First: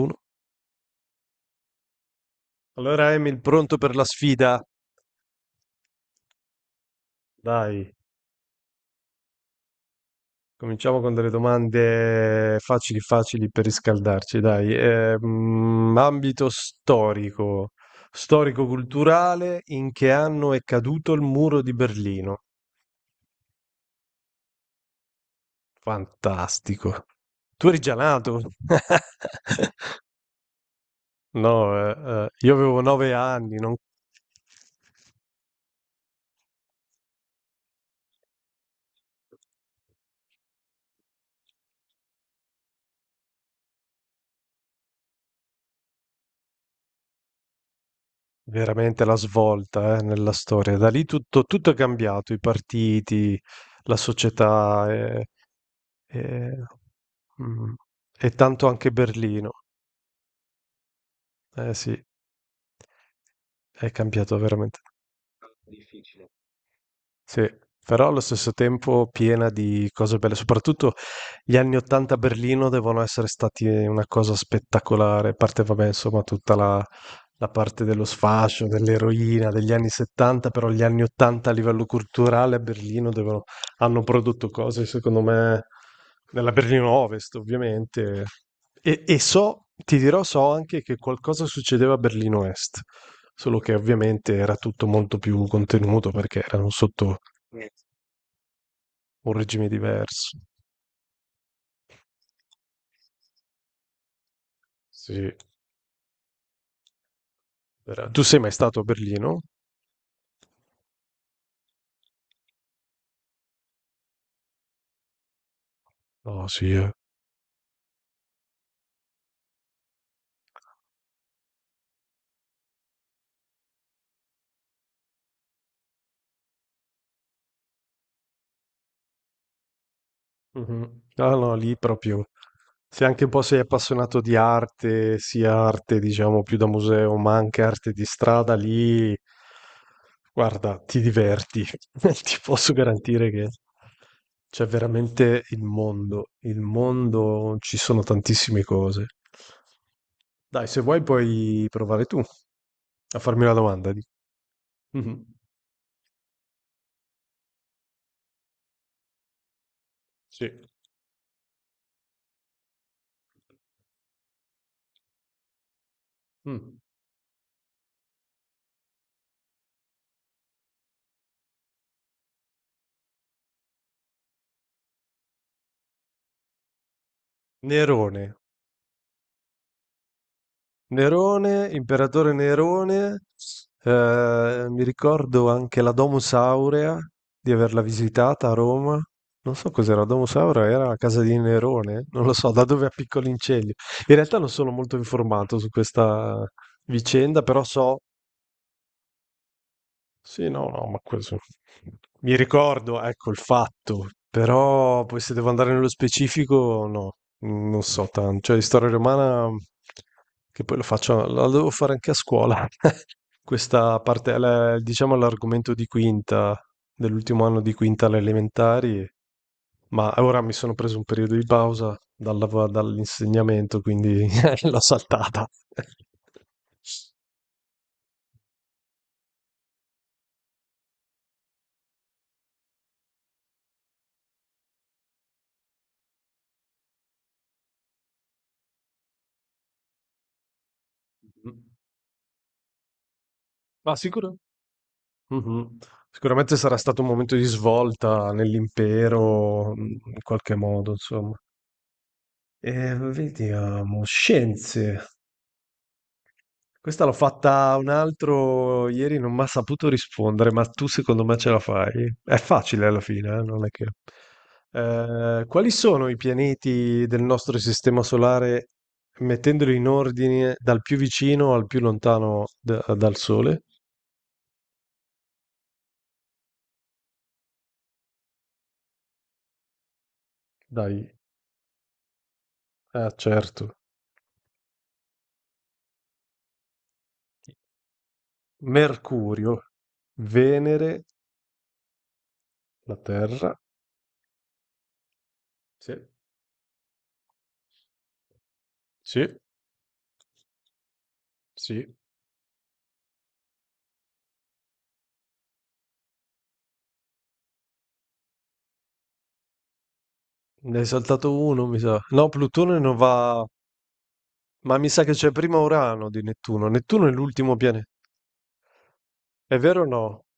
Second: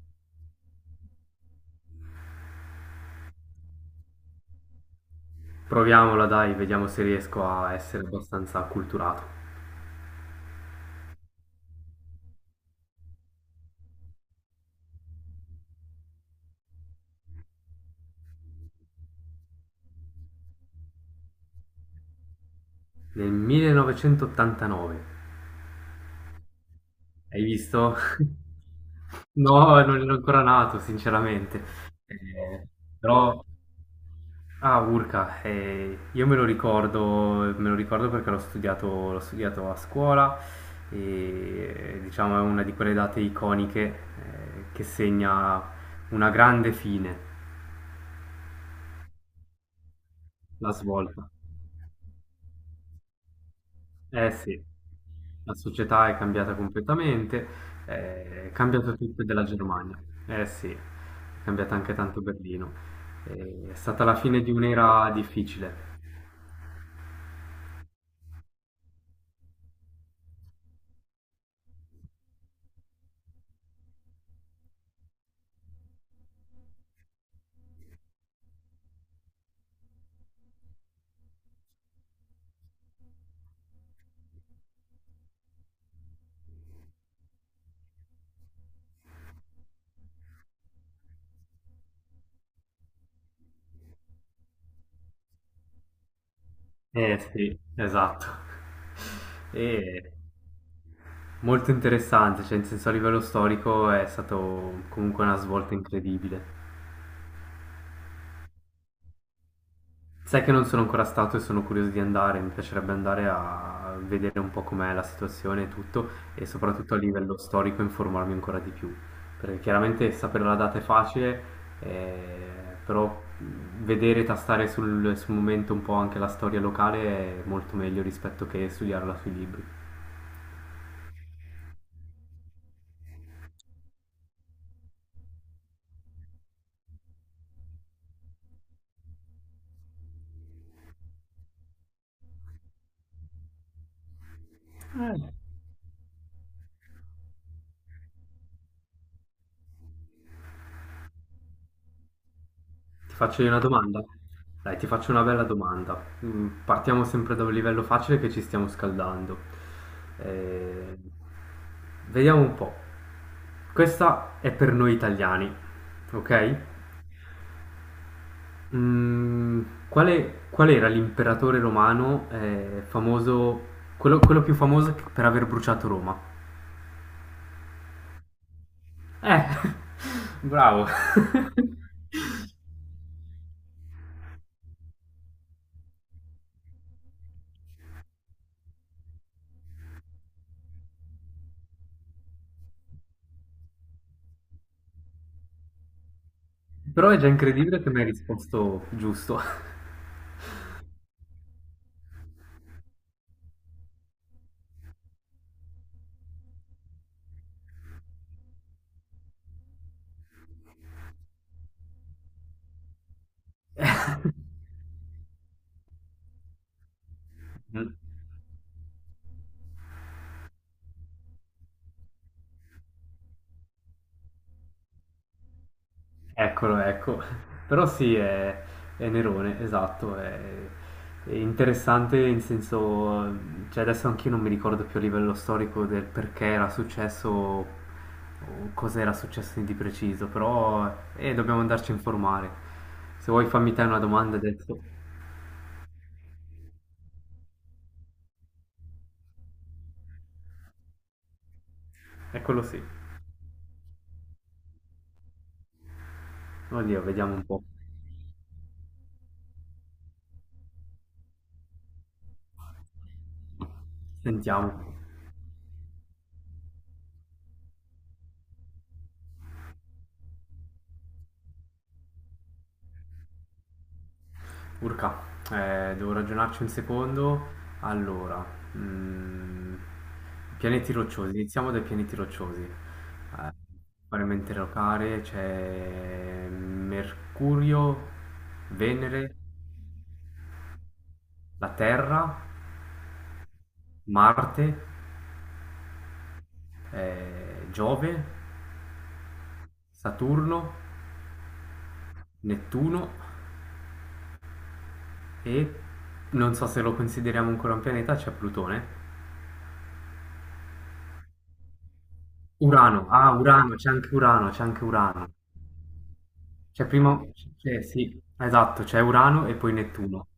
Uno. Allora, Emil, pronto per la sfida? Proviamola dai, vediamo se riesco a Dai, essere abbastanza acculturato. cominciamo con delle domande facili facili per riscaldarci, dai. Ambito storico, storico-culturale, in che anno è caduto il muro di Berlino? Nel 1989, Fantastico. hai Tu eri già visto? nato? No, non ero ancora nato, sinceramente. No, io Eh, avevo nove però, anni, non... ah, Urca, io me lo ricordo perché l'ho studiato a scuola e diciamo è una di quelle date iconiche che segna una grande fine, Veramente la svolta, nella la storia. Da lì svolta. tutto è cambiato, i partiti, la Eh sì, società e, la società è cambiata e- completamente, mm, e è tanto anche cambiato tutto della Berlino. Germania. Eh sì, è Eh cambiata sì, anche tanto Berlino. È è stata la cambiato fine di veramente. un'era difficile. Sì, però allo stesso tempo piena di cose belle, soprattutto gli anni 80 a Berlino devono essere stati una cosa spettacolare, a parte vabbè, insomma, la parte dello sfascio, dell'eroina degli anni 70, però gli anni 80 a livello culturale a Berlino hanno prodotto cose, secondo me, nella Berlino Ovest, ovviamente. E so, ti dirò, so anche che qualcosa succedeva a Berlino Est, solo che ovviamente era tutto molto più contenuto perché erano sotto Eh sì, esatto. un regime E diverso. molto interessante, cioè in senso a livello storico è stato comunque Sì. una svolta incredibile. Tu sei mai stato a Berlino? Sai che non sono ancora stato e sono curioso di andare, mi piacerebbe andare a vedere un po' com'è la situazione e tutto, e No, sì, eh. soprattutto a livello storico informarmi ancora di più, perché chiaramente sapere la data è facile, però vedere, tastare sul momento un po' anche la storia locale è molto meglio rispetto che studiarla sui libri. Mhm. Ah no, lì proprio. Se anche un po' sei appassionato di arte, sia arte, diciamo, più da museo, ma anche arte di strada, lì, guarda, ti diverti. Ti posso garantire che c'è veramente il mondo. Il mondo, ci sono tantissime cose. Dai, se vuoi puoi provare tu Ti a farmi faccio io una una domanda. domanda? Dai, ti faccio una Mhm. bella domanda. Partiamo sempre da un livello facile che ci stiamo scaldando. Sì. Eh, vediamo un po'. Questa è per noi italiani, ok? Mh. Mm, qual era l'imperatore romano famoso, quello più famoso per aver bruciato Roma? Nerone. Eh, bravo. Nerone, imperatore Nerone, mi ricordo anche la Domus Aurea di averla visitata a Roma. Non so cos'era, la Domus Aurea era la casa di Nerone? Non lo so, da dove a Piccolo Inceglio. In realtà non sono molto informato su questa Però è già vicenda, però incredibile che so. mi hai risposto giusto. Sì, no, no, ma questo... Mi ricordo, ecco, il fatto, però poi se devo andare nello specifico, no, non so tanto. Cioè, di storia romana, che poi lo faccio, la devo fare anche a scuola. Questa parte, diciamo, l'argomento di quinta, dell'ultimo anno di quinta alle elementari, ma ora mi sono preso un periodo di pausa dall'insegnamento, quindi l'ho saltata. Eccolo, ecco. Però sì, è Nerone, esatto, è interessante in senso, cioè adesso anch'io non mi ricordo più a livello storico del perché era successo o cosa era successo di preciso, però Mh-mh. dobbiamo andarci a informare. Se vuoi fammi te Ma una sicuro, domanda adesso. mh-mh. Sicuramente sarà stato un momento di svolta nell'impero, mhmm, in qualche modo, insomma. Eccolo sì. Vediamo, scienze. Oddio, Questa l'ho vediamo un po'. fatta un altro ieri, non mi ha saputo rispondere, ma tu secondo me ce la fai? È facile alla fine, non è che... Sentiamo. Quali sono i pianeti del nostro sistema solare, mettendoli in ordine dal più vicino al più lontano dal Sole? Urca, devo ragionarci un secondo. Allora, mm, pianeti Dai, rocciosi, iniziamo dai pianeti rocciosi. ah, certo. Paramente locare c'è Mercurio, Venere, Mercurio, Venere, la Terra, la Terra. Marte, Sì, Giove, sì, Saturno, sì. Nettuno e non so se lo consideriamo ancora un pianeta, c'è Plutone. Ne hai saltato uno, mi sa. No, Plutone non Urano, va. Urano, c'è Ma anche mi sa che Urano. c'è prima Urano di Nettuno. C'è Nettuno è prima, l'ultimo pianeta. sì, esatto, c'è Urano e È poi vero o no? Nettuno.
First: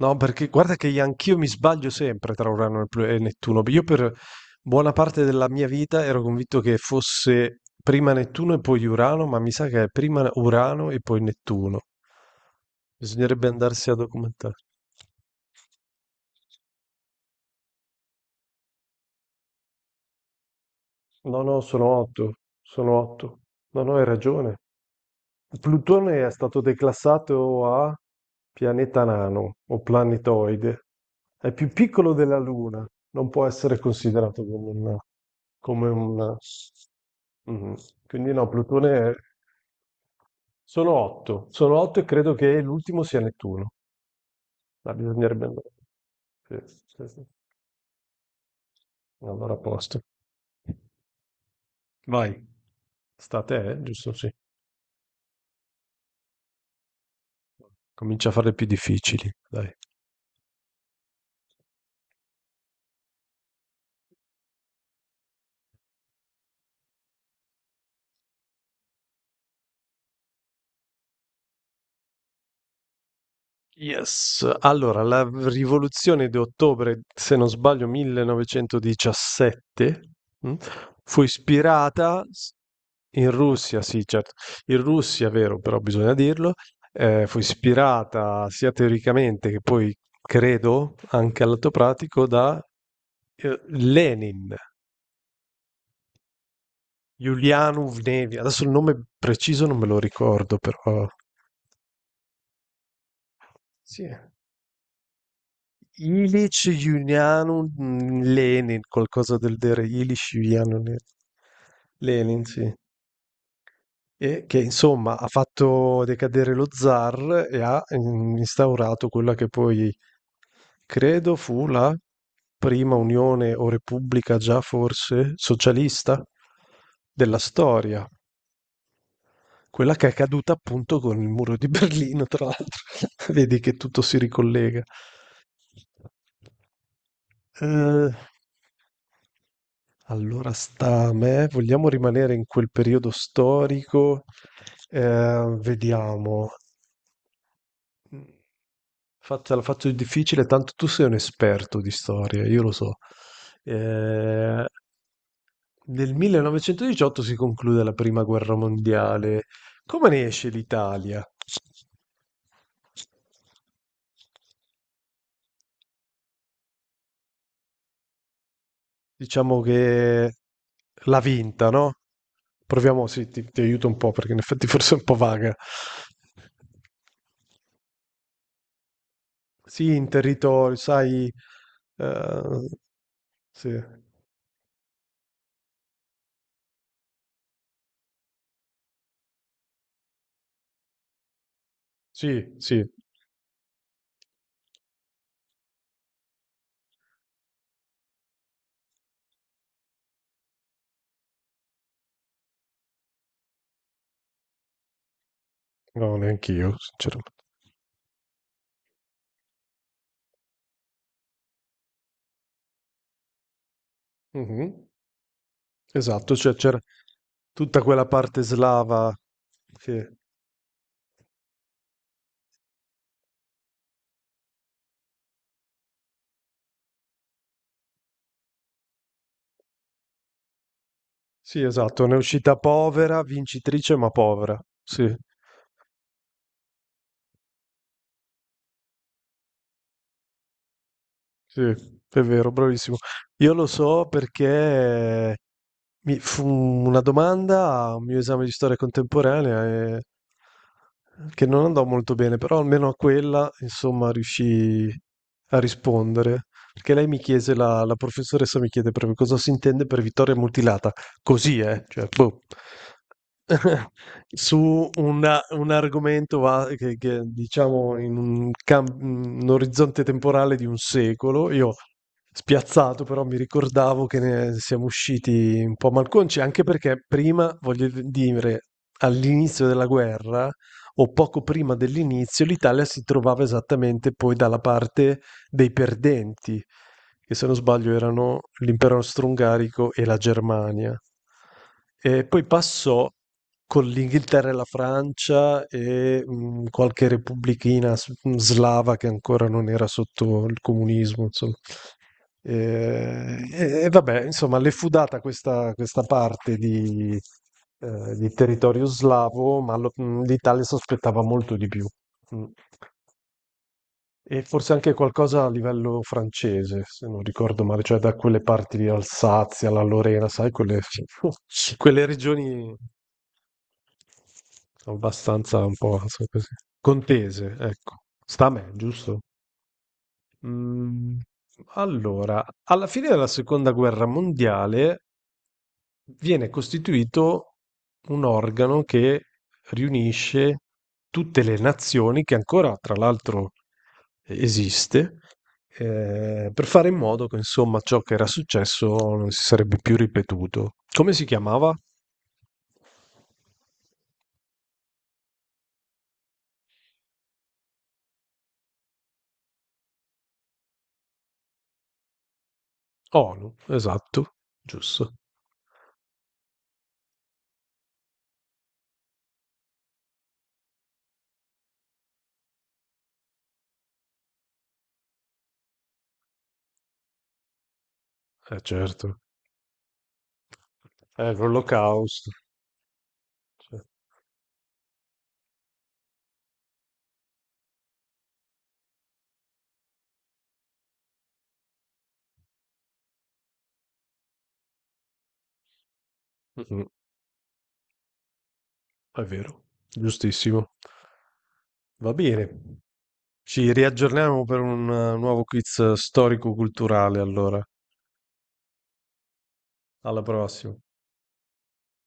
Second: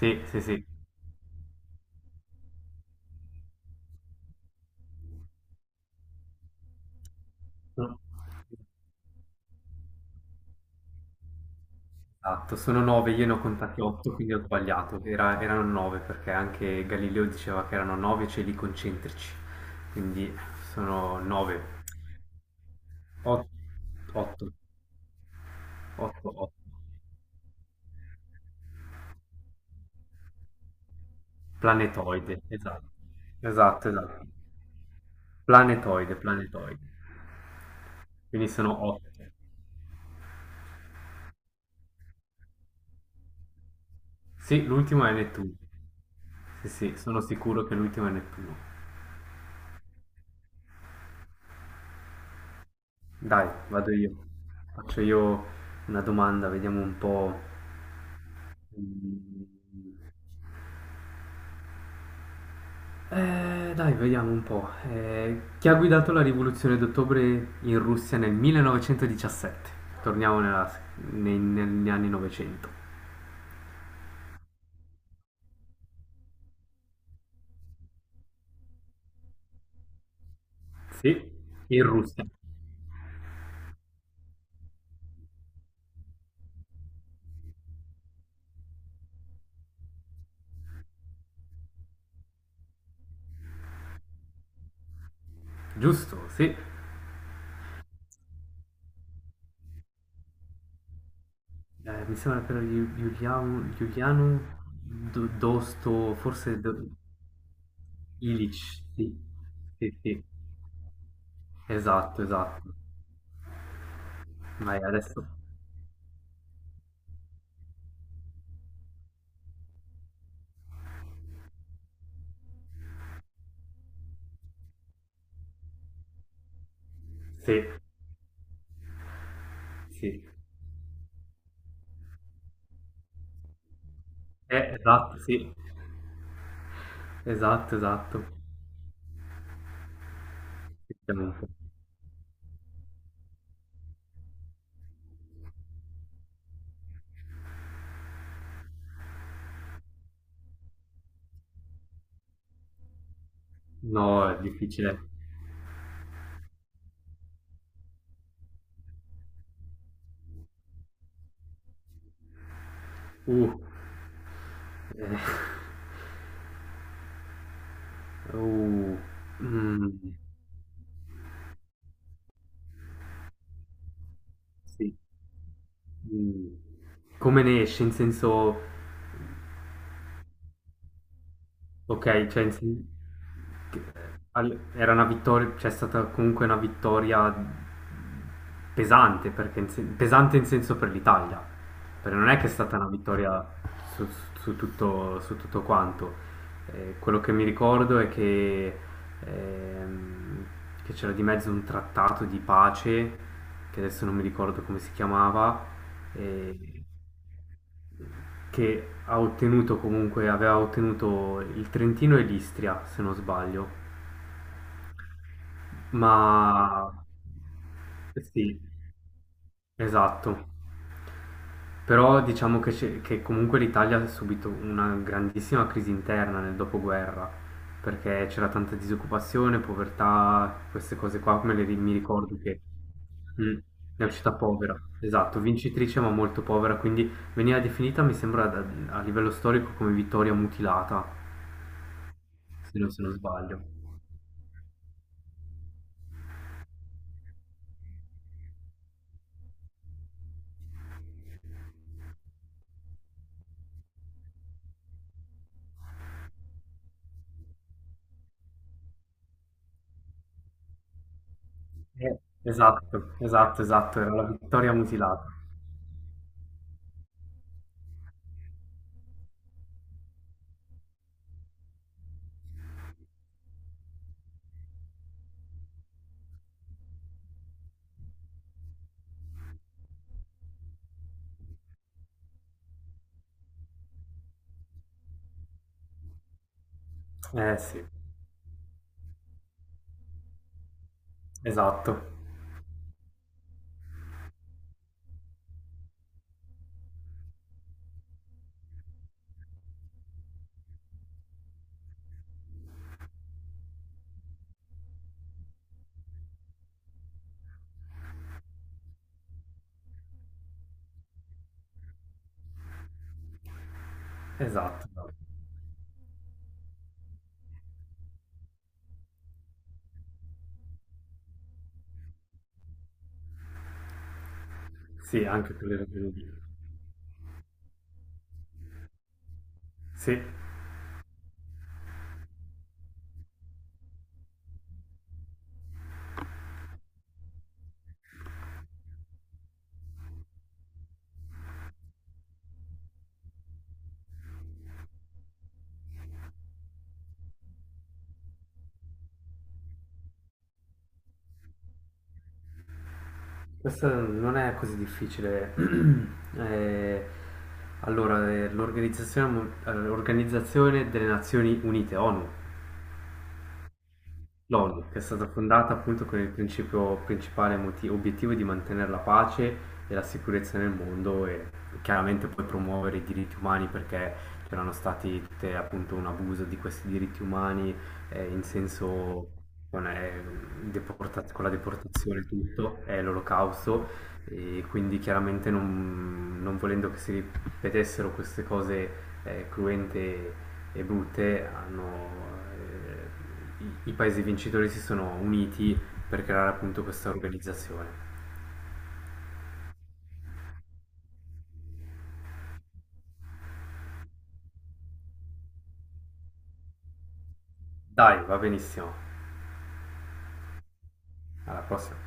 No, sì, perché sì. guarda che anch'io mi sbaglio sempre tra Urano e e Nettuno. Io per buona parte della mia vita ero convinto che fosse No. prima Nettuno e poi Urano, ma mi sa che è prima Urano e poi Nettuno. Esatto, sono nove, io ne ho Bisognerebbe contati andarsi a otto, quindi ho documentare. sbagliato. Erano nove perché anche Galileo diceva che erano nove cieli concentrici, quindi sono No, no, nove. sono otto. Sono otto. Ot- No, no, hai Otto, ragione. Plutone è otto, otto. stato declassato a pianeta nano o planetoide. È più piccolo della Planetoide, Luna, esatto, non può essere esatto, esatto. considerato come un, come Planetoide, un- planetoide. mhm. Quindi Quindi no, sono otto. Sono otto e credo che l'ultimo sia Nettuno. Sì, Ma l'ultimo è bisognerebbe Nettuno. andare. Sì, Sì, sì, sì, sono sì. sicuro che l'ultimo è Nettuno. Allora a posto. Vai, sta a Dai, te, eh? vado io. Giusto? Sì. Faccio io una domanda, vediamo un po'. Comincia a fare più difficili, dai. Mm, dai, vediamo un po'. Chi ha guidato la rivoluzione d'ottobre in Russia nel 1917? Torniamo negli anni 900. Yes, allora la rivoluzione di ottobre, se non sbaglio 1917, mm, Sì, fu in ispirata Russia. s- in Russia, sì, certo, in Russia, vero, però bisogna dirlo, fu ispirata sia teoricamente che poi credo anche all'atto pratico da Lenin, Giusto, sì. Julianov Nevia, adesso il nome preciso non me lo ricordo, però Mi sembra per Giuliano, sì. Giuliano Dosto, forse Ilic Julianum Lenin, Ilich, sì. qualcosa del genere, Sì, sì. Esatto, Lenin, sì. esatto. E che Vai, insomma adesso. ha fatto decadere lo zar e ha mm, instaurato quella che poi credo fu la prima unione o repubblica già forse socialista della Sì, storia, quella che è sì. caduta appunto con il muro di Berlino, tra l'altro. Vedi che tutto si ricollega. Esatto, sì. Esatto, Eh, esatto. Allora sta a me, Effettivamente. vogliamo rimanere in quel periodo storico? Vediamo. Fatta, la faccio difficile, tanto tu sei un esperto di storia, io lo so. No, è Eh, difficile. nel 1918 si conclude la prima guerra mondiale. Come ne esce l'Italia? Uh, eh, uh, Diciamo mm, che l'ha vinta, no? Proviamo, sì, ti aiuto un po' perché in effetti forse sì. è un po' vaga. Mm. Come ne esce, in senso... Sì, in territorio, sai, Ok, eh, sì, che- era una vittoria, c'è stata comunque una vittoria pesante, perché pesante in senso per l'Italia, perché non è che è sì, stata sì, una vittoria su, su tutto quanto. Quello che mi ricordo è che ehm, che c'era di mezzo un trattato di pace, che adesso non mi ricordo come si chiamava, no, neanch'io, e sinceramente. che ha ottenuto comunque aveva ottenuto il Trentino e l'Istria, se non sbaglio. Mhm. Esatto, cioè c'era Ma tutta quella parte sì, slava che, esatto. Però diciamo che comunque l'Italia ha subito una grandissima crisi interna nel dopoguerra, perché c'era tanta disoccupazione, povertà, queste cose qua, sì, mi esatto, ne è ricordo uscita che povera, mm, vincitrice è ma uscita povera, povera, sì. esatto, vincitrice ma molto povera, quindi veniva definita, mi sembra, a livello storico come vittoria mutilata. Sì, è vero, Se non, bravissimo. se non Io sbaglio. lo so perché mi fu una domanda a un mio esame di storia contemporanea e- eh, che non andò molto bene, però almeno a quella, insomma, riuscii a rispondere. Perché lei mi chiese, la professoressa mi chiede proprio cosa si intende per vittoria mutilata. Così, eh? Cioè, boh. Esatto, esatto, esatto, era la vittoria Su mutilata. Un argomento che, diciamo in un orizzonte temporale di un secolo. Io spiazzato, però mi ricordavo che ne siamo usciti un po' malconci, anche perché prima, voglio dire, all'inizio della guerra o poco prima dell'inizio, l'Italia si trovava esattamente poi dalla parte dei perdenti, che se non Eh sì, sbaglio erano l'impero austro-ungarico e la Germania. esatto, E poi passò con l'Inghilterra e la Francia e qualche repubblichina slava che ancora non era sotto il comunismo, insomma. E, e vabbè, insomma, le fu data questa, questa parte di territorio slavo, ma l'Italia sospettava molto di più. Mm. E forse esatto, anche esatto. qualcosa a livello francese, se non ricordo male, cioè da quelle parti di Alsazia, la Lorena, sai, quelle, quelle regioni Sì, anche abbastanza per un le po' ragioni so di... così, contese, ecco. Sta a me, giusto? Sì, Mm, allora, alla fine della seconda guerra mondiale viene costituito un organo che riunisce tutte le nazioni che ancora, tra l'altro, esiste, per fare in modo che, insomma, ciò che era successo non si sarebbe più ripetuto. Come si chiamava? questo non è così difficile. Eh, allora, l'Organizzazione delle Nazioni Unite, ONU, ONU, esatto, L'ONU, che è giusto. stata fondata appunto con il principio principale obiettivo di mantenere la pace e la sicurezza nel mondo e chiaramente poi promuovere i diritti umani perché c'erano stati tutte, appunto un abuso di questi diritti umani in Eh certo, senso con, eh, è con la deportazione e l'olocausto. tutto, è l'olocausto e quindi chiaramente non volendo che si vedessero queste cose cruente e brutte, hanno, i paesi vincitori si sono uniti per creare Cioè, appunto questa organizzazione. è vero, giustissimo. Va bene, ci riaggiorniamo per un nuovo quiz storico-culturale allora. Dai, va benissimo. Alla prossima. Alla prossima.